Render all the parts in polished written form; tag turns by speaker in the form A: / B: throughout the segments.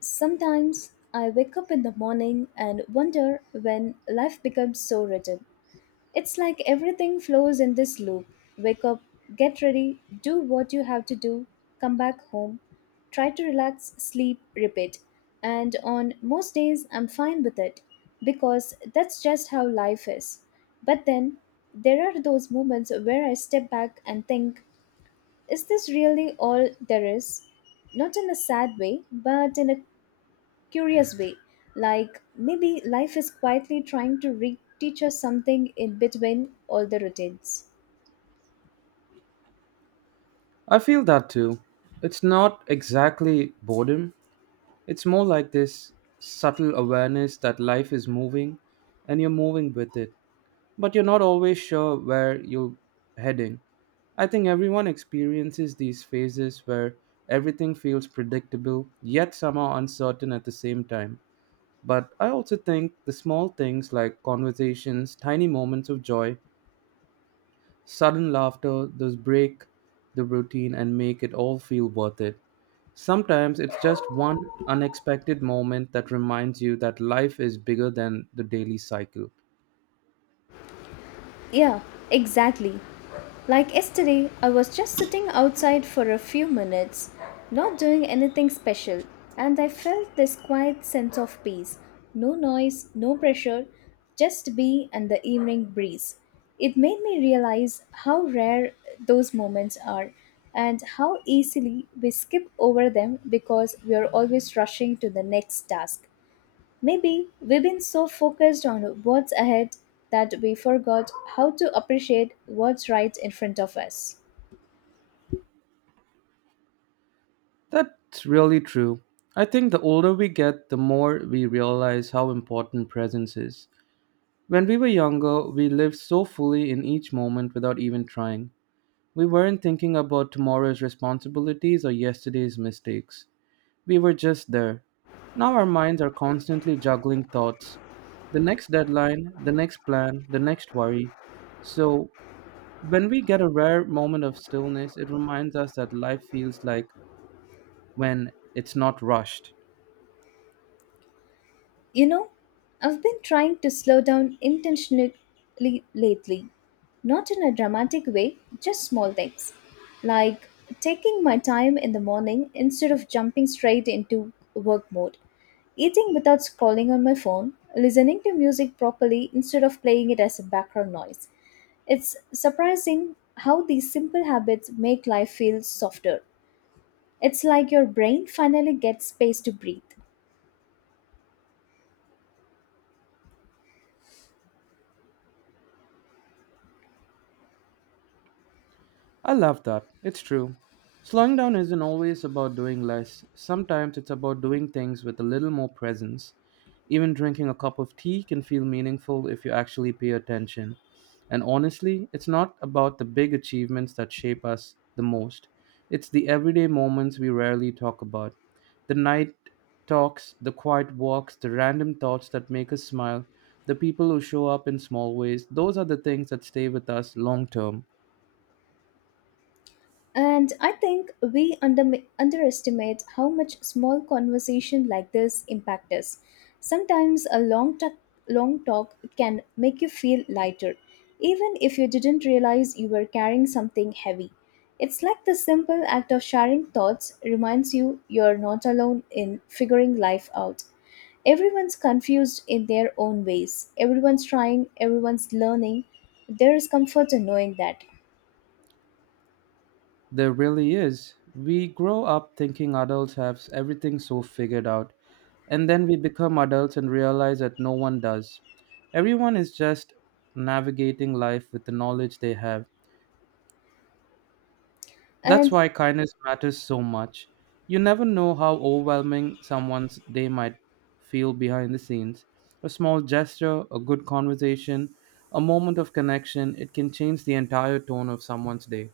A: Sometimes I wake up in the morning and wonder when life becomes so rigid. It's like everything flows in this loop, wake up, get ready, do what you have to do, come back home, try to relax, sleep, repeat. And on most days, I'm fine with it because that's just how life is. But then there are those moments where I step back and think, is this really all there is? Not in a sad way, but in a curious way. Like maybe life is quietly trying to teach us something in between all the routines.
B: I feel that too. It's not exactly boredom, it's more like this subtle awareness that life is moving and you're moving with it, but you're not always sure where you're heading. I think everyone experiences these phases where everything feels predictable yet somehow uncertain at the same time. But I also think the small things like conversations, tiny moments of joy, sudden laughter does break the routine and make it all feel worth it. Sometimes it's just one unexpected moment that reminds you that life is bigger than the daily cycle.
A: Yeah, exactly. Like yesterday, I was just sitting outside for a few minutes, not doing anything special, and I felt this quiet sense of peace. No noise, no pressure, just me and the evening breeze. It made me realize how rare those moments are and how easily we skip over them because we are always rushing to the next task. Maybe we've been so focused on what's ahead that we forgot how to appreciate what's right in front of us.
B: That's really true. I think the older we get, the more we realize how important presence is. When we were younger, we lived so fully in each moment without even trying. We weren't thinking about tomorrow's responsibilities or yesterday's mistakes. We were just there. Now our minds are constantly juggling thoughts, the next deadline, the next plan, the next worry. So, when we get a rare moment of stillness, it reminds us that life feels like when it's not rushed.
A: You know, I've been trying to slow down intentionally lately. Not in a dramatic way, just small things. Like taking my time in the morning instead of jumping straight into work mode, eating without scrolling on my phone, listening to music properly instead of playing it as a background noise. It's surprising how these simple habits make life feel softer. It's like your brain finally gets space to breathe.
B: I love that. It's true. Slowing down isn't always about doing less. Sometimes it's about doing things with a little more presence. Even drinking a cup of tea can feel meaningful if you actually pay attention. And honestly, it's not about the big achievements that shape us the most. It's the everyday moments we rarely talk about. The night talks, the quiet walks, the random thoughts that make us smile, the people who show up in small ways. Those are the things that stay with us long term.
A: And I think we underestimate how much small conversation like this impact us. Sometimes a long talk can make you feel lighter, even if you didn't realize you were carrying something heavy. It's like the simple act of sharing thoughts reminds you you're not alone in figuring life out. Everyone's confused in their own ways. Everyone's trying, everyone's learning. There is comfort in knowing that.
B: There really is. We grow up thinking adults have everything so figured out, and then we become adults and realize that no one does. Everyone is just navigating life with the knowledge they have. That's
A: And
B: why kindness matters so much. You never know how overwhelming someone's day might feel behind the scenes. A small gesture, a good conversation, a moment of connection, it can change the entire tone of someone's day.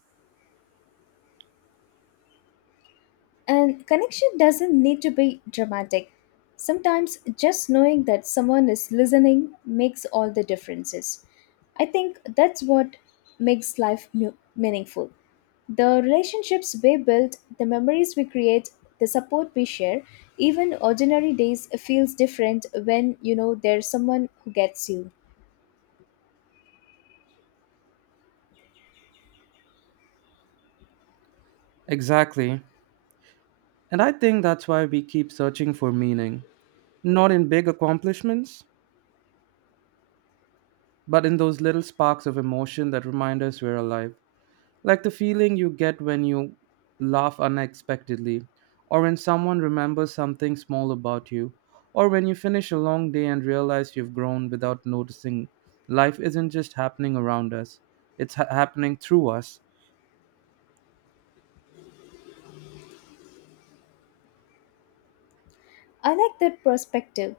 A: And connection doesn't need to be dramatic. Sometimes just knowing that someone is listening makes all the differences. I think that's what makes life meaningful. The relationships we build, the memories we create, the support we share, even ordinary days feels different when you know there's someone who gets you.
B: Exactly. And I think that's why we keep searching for meaning, not in big accomplishments, but in those little sparks of emotion that remind us we're alive. Like the feeling you get when you laugh unexpectedly, or when someone remembers something small about you, or when you finish a long day and realize you've grown without noticing life isn't just happening around us, it's happening through us.
A: I like that perspective.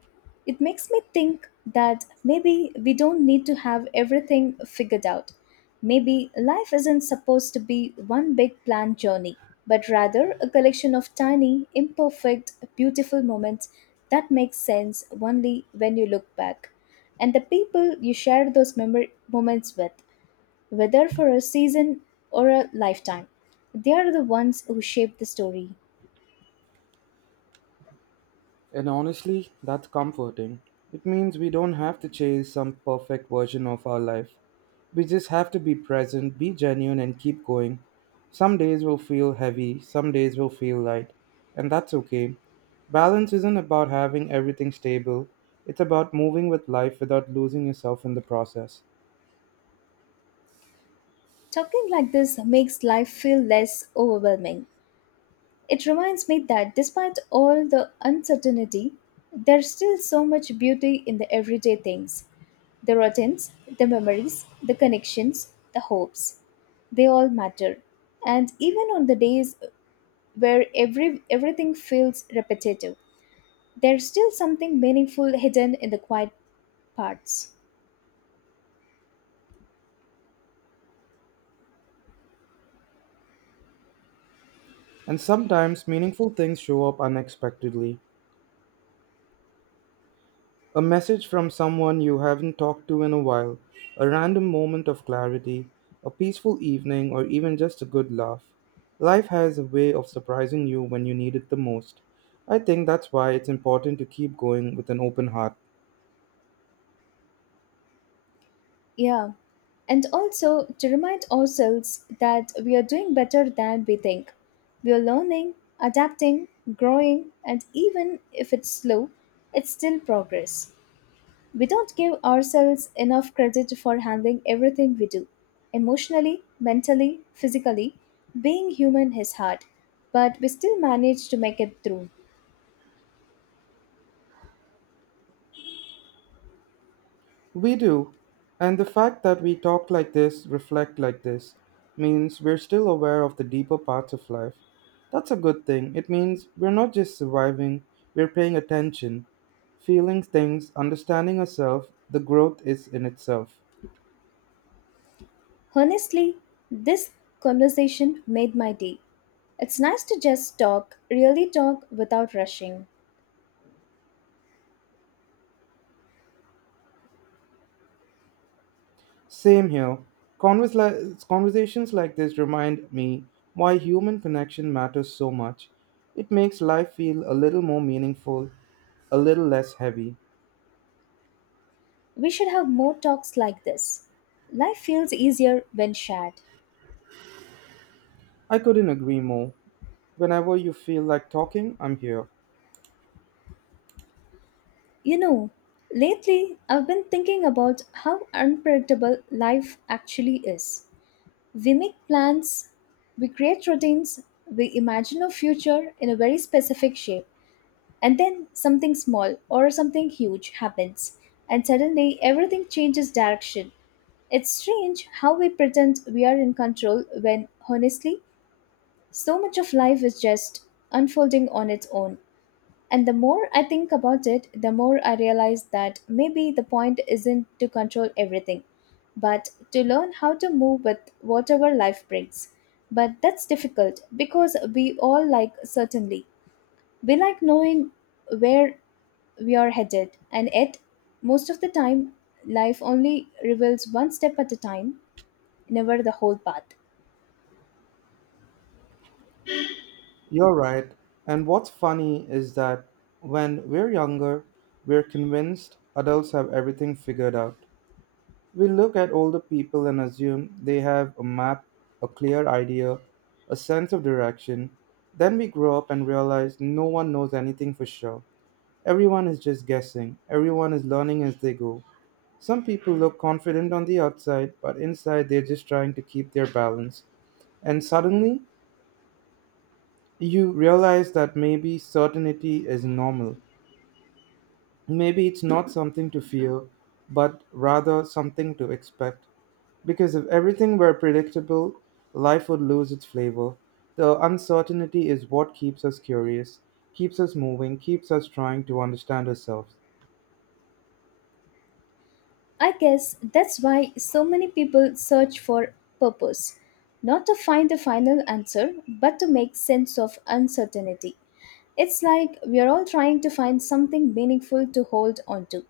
A: It makes me think that maybe we don't need to have everything figured out. Maybe life isn't supposed to be one big planned journey, but rather a collection of tiny, imperfect, beautiful moments that make sense only when you look back. And the people you share those moments with, whether for a season or a lifetime, they are the ones who shape the story.
B: And honestly, that's comforting. It means we don't have to chase some perfect version of our life. We just have to be present, be genuine, and keep going. Some days will feel heavy, some days will feel light, and that's okay. Balance isn't about having everything stable, it's about moving with life without losing yourself in the process.
A: Talking like this makes life feel less overwhelming. It reminds me that despite all the uncertainty, there's still so much beauty in the everyday things, the routines, the memories, the connections, the hopes. They all matter. And even on the days where everything feels repetitive, there's still something meaningful hidden in the quiet parts.
B: And sometimes meaningful things show up unexpectedly. A message from someone you haven't talked to in a while, a random moment of clarity, a peaceful evening, or even just a good laugh. Life has a way of surprising you when you need it the most. I think that's why it's important to keep going with an open heart.
A: Yeah. And also to remind ourselves that we are doing better than we think. We are learning, adapting, growing, and even if it's slow, it's still progress. We don't give ourselves enough credit for handling everything we do. Emotionally, mentally, physically, being human is hard, but we still manage to make it through.
B: We do. And the fact that we talk like this, reflect like this, means we're still aware of the deeper parts of life. That's a good thing. It means we're not just surviving, we're paying attention, feeling things, understanding ourselves. The growth is in itself.
A: Honestly, this conversation made my day. It's nice to just talk, really talk without rushing.
B: Same here. Conversations like this remind me why human connection matters so much. It makes life feel a little more meaningful, a little less heavy.
A: We should have more talks like this. Life feels easier when shared.
B: I couldn't agree more. Whenever you feel like talking, I'm here.
A: You know, lately I've been thinking about how unpredictable life actually is. We make plans, we create routines, we imagine a future in a very specific shape. And then something small or something huge happens, and suddenly everything changes direction. It's strange how we pretend we are in control when, honestly, so much of life is just unfolding on its own. And the more I think about it, the more I realize that maybe the point isn't to control everything, but to learn how to move with whatever life brings. But that's difficult because we all like certainly. We like knowing where we are headed. And yet, most of the time, life only reveals one step at a time, never the whole path.
B: You're right. And what's funny is that when we're younger, we're convinced adults have everything figured out. We look at older people and assume they have a map, a clear idea, a sense of direction. Then we grow up and realize no one knows anything for sure. Everyone is just guessing, everyone is learning as they go. Some people look confident on the outside, but inside they're just trying to keep their balance. And suddenly, you realize that maybe certainty is normal. Maybe it's not something to fear, but rather something to expect. Because if everything were predictable, life would lose its flavor. The uncertainty is what keeps us curious, keeps us moving, keeps us trying to understand ourselves.
A: I guess that's why so many people search for purpose, not to find the final answer, but to make sense of uncertainty. It's like we are all trying to find something meaningful to hold on to.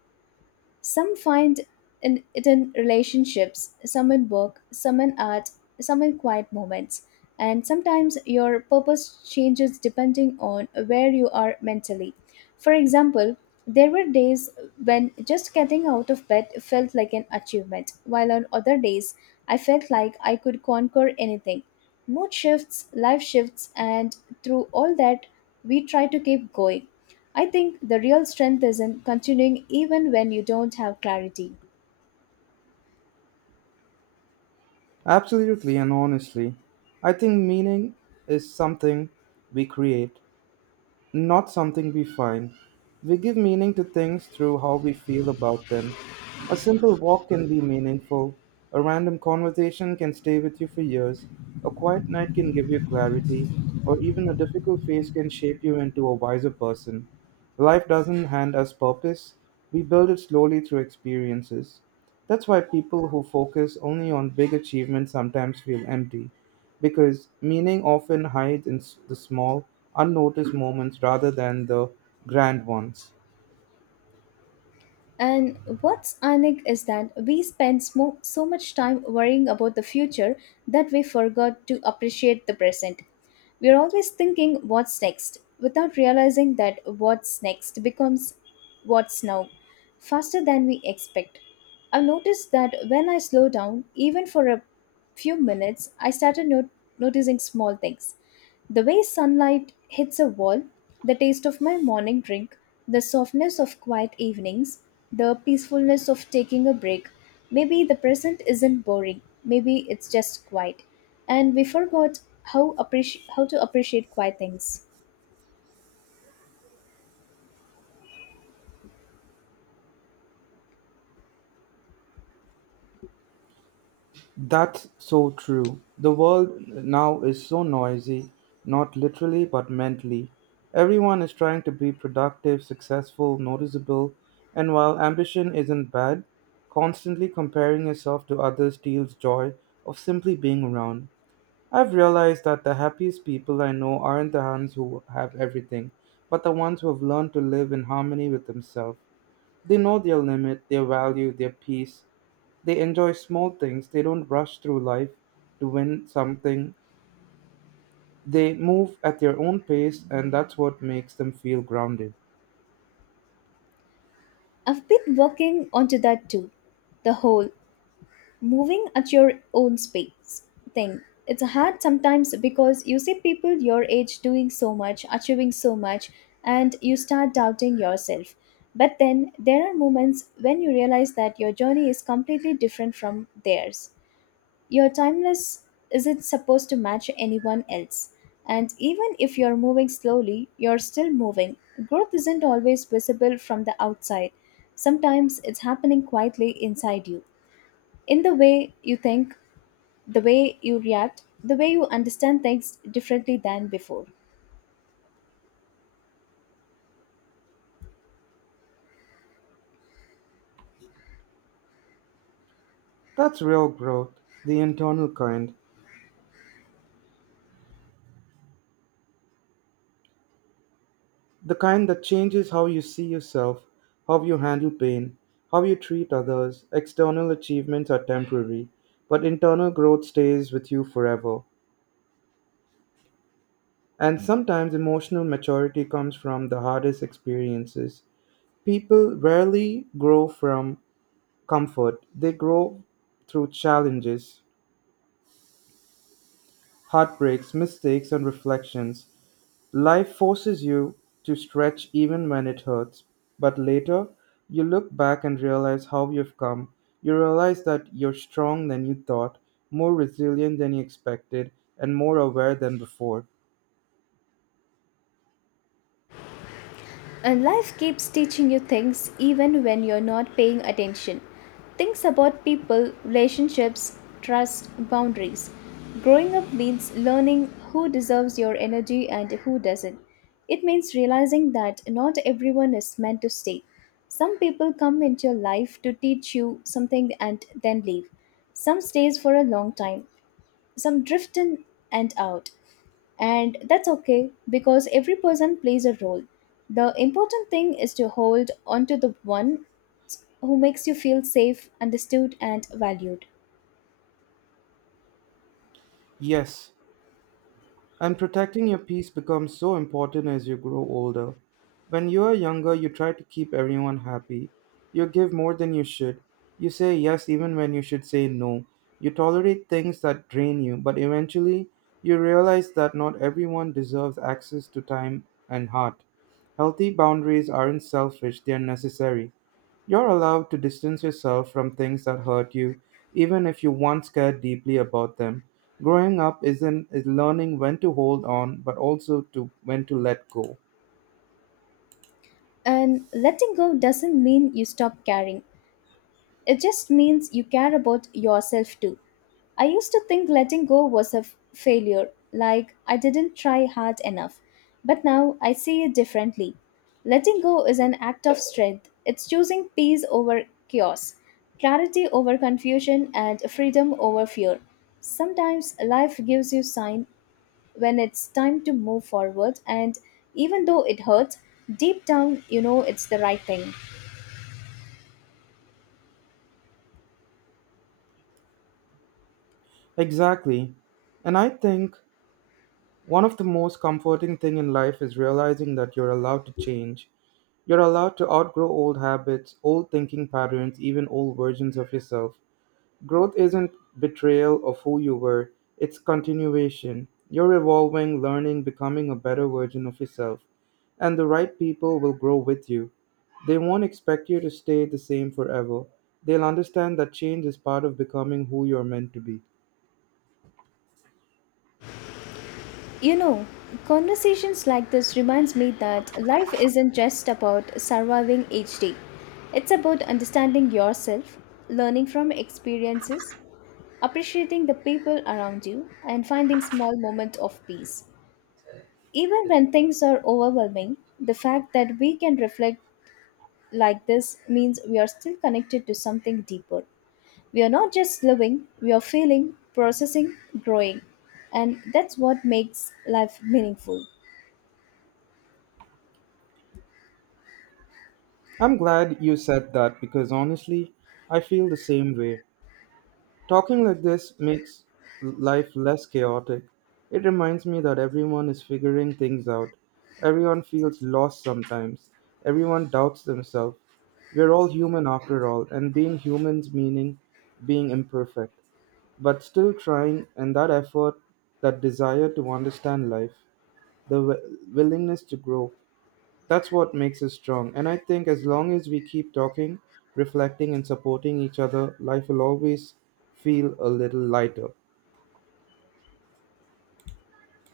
A: Some find it in relationships, some in work, some in art, some in quiet moments. And sometimes your purpose changes depending on where you are mentally. For example, there were days when just getting out of bed felt like an achievement, while on other days I felt like I could conquer anything. Mood shifts, life shifts, and through all that, we try to keep going. I think the real strength is in continuing even when you don't have clarity.
B: Absolutely, and honestly, I think meaning is something we create, not something we find. We give meaning to things through how we feel about them. A simple walk can be meaningful, a random conversation can stay with you for years, a quiet night can give you clarity, or even a difficult phase can shape you into a wiser person. Life doesn't hand us purpose, we build it slowly through experiences. That's why people who focus only on big achievements sometimes feel empty because meaning often hides in the small, unnoticed moments rather than the grand ones.
A: And what's ironic is that we spend so much time worrying about the future that we forgot to appreciate the present. We're always thinking what's next without realizing that what's next becomes what's now faster than we expect. I've noticed that when I slow down, even for a few minutes, I started noticing small things. The way sunlight hits a wall, the taste of my morning drink, the softness of quiet evenings, the peacefulness of taking a break. Maybe the present isn't boring, maybe it's just quiet. And we forgot how to appreciate quiet things.
B: That's so true. The world now is so noisy, not literally but mentally. Everyone is trying to be productive, successful, noticeable, and while ambition isn't bad, constantly comparing yourself to others steals joy of simply being around. I've realized that the happiest people I know aren't the ones who have everything, but the ones who have learned to live in harmony with themselves. They know their limit, their value, their peace. They enjoy small things. They don't rush through life to win something. They move at their own pace, and that's what makes them feel grounded.
A: I've been working onto that too. The whole moving at your own space thing, it's hard sometimes because you see people your age doing so much, achieving so much, and you start doubting yourself. But then there are moments when you realize that your journey is completely different from theirs. Your timeless isn't supposed to match anyone else, and even if you're moving slowly, you're still moving. Growth isn't always visible from the outside. Sometimes it's happening quietly inside you, in the way you think, the way you react, the way you understand things differently than before.
B: That's real growth, the internal kind. The kind that changes how you see yourself, how you handle pain, how you treat others. External achievements are temporary, but internal growth stays with you forever. And sometimes emotional maturity comes from the hardest experiences. People rarely grow from comfort, they grow through challenges, heartbreaks, mistakes, and reflections. Life forces you to stretch even when it hurts. But later, you look back and realize how you've come. You realize that you're strong than you thought, more resilient than you expected, and more aware than before.
A: And life keeps teaching you things even when you're not paying attention. Things about people, relationships, trust, boundaries. Growing up means learning who deserves your energy and who doesn't. It means realizing that not everyone is meant to stay. Some people come into your life to teach you something and then leave. Some stays for a long time, some drift in and out, and that's okay, because every person plays a role. The important thing is to hold on to the one who makes you feel safe, understood, and valued.
B: Yes, and protecting your peace becomes so important as you grow older. When you are younger, you try to keep everyone happy. You give more than you should. You say yes even when you should say no. You tolerate things that drain you, but eventually you realize that not everyone deserves access to time and heart. Healthy boundaries aren't selfish, they are necessary. You're allowed to distance yourself from things that hurt you, even if you once cared deeply about them. Growing up isn't is learning when to hold on, but also to when to let go.
A: And letting go doesn't mean you stop caring. It just means you care about yourself too. I used to think letting go was a failure, like I didn't try hard enough. But now I see it differently. Letting go is an act of strength, it's choosing peace over chaos, clarity over confusion, and freedom over fear. Sometimes life gives you sign when it's time to move forward, and even though it hurts, deep down you know it's the right thing.
B: Exactly. And I think one of the most comforting thing in life is realizing that you're allowed to change. You're allowed to outgrow old habits, old thinking patterns, even old versions of yourself. Growth isn't betrayal of who you were, it's continuation. You're evolving, learning, becoming a better version of yourself. And the right people will grow with you. They won't expect you to stay the same forever. They'll understand that change is part of becoming who you're meant to be.
A: You know, conversations like this reminds me that life isn't just about surviving each day. It's about understanding yourself, learning from experiences, appreciating the people around you, and finding small moments of peace. Even when things are overwhelming, the fact that we can reflect like this means we are still connected to something deeper. We are not just living, we are feeling, processing, growing. And that's what makes life meaningful.
B: I'm glad you said that because honestly, I feel the same way. Talking like this makes life less chaotic. It reminds me that everyone is figuring things out. Everyone feels lost sometimes. Everyone doubts themselves. We're all human after all, and being humans meaning being imperfect, but still trying, and that effort, that desire to understand life, the willingness to grow. That's what makes us strong. And I think as long as we keep talking, reflecting, and supporting each other, life will always feel a little lighter.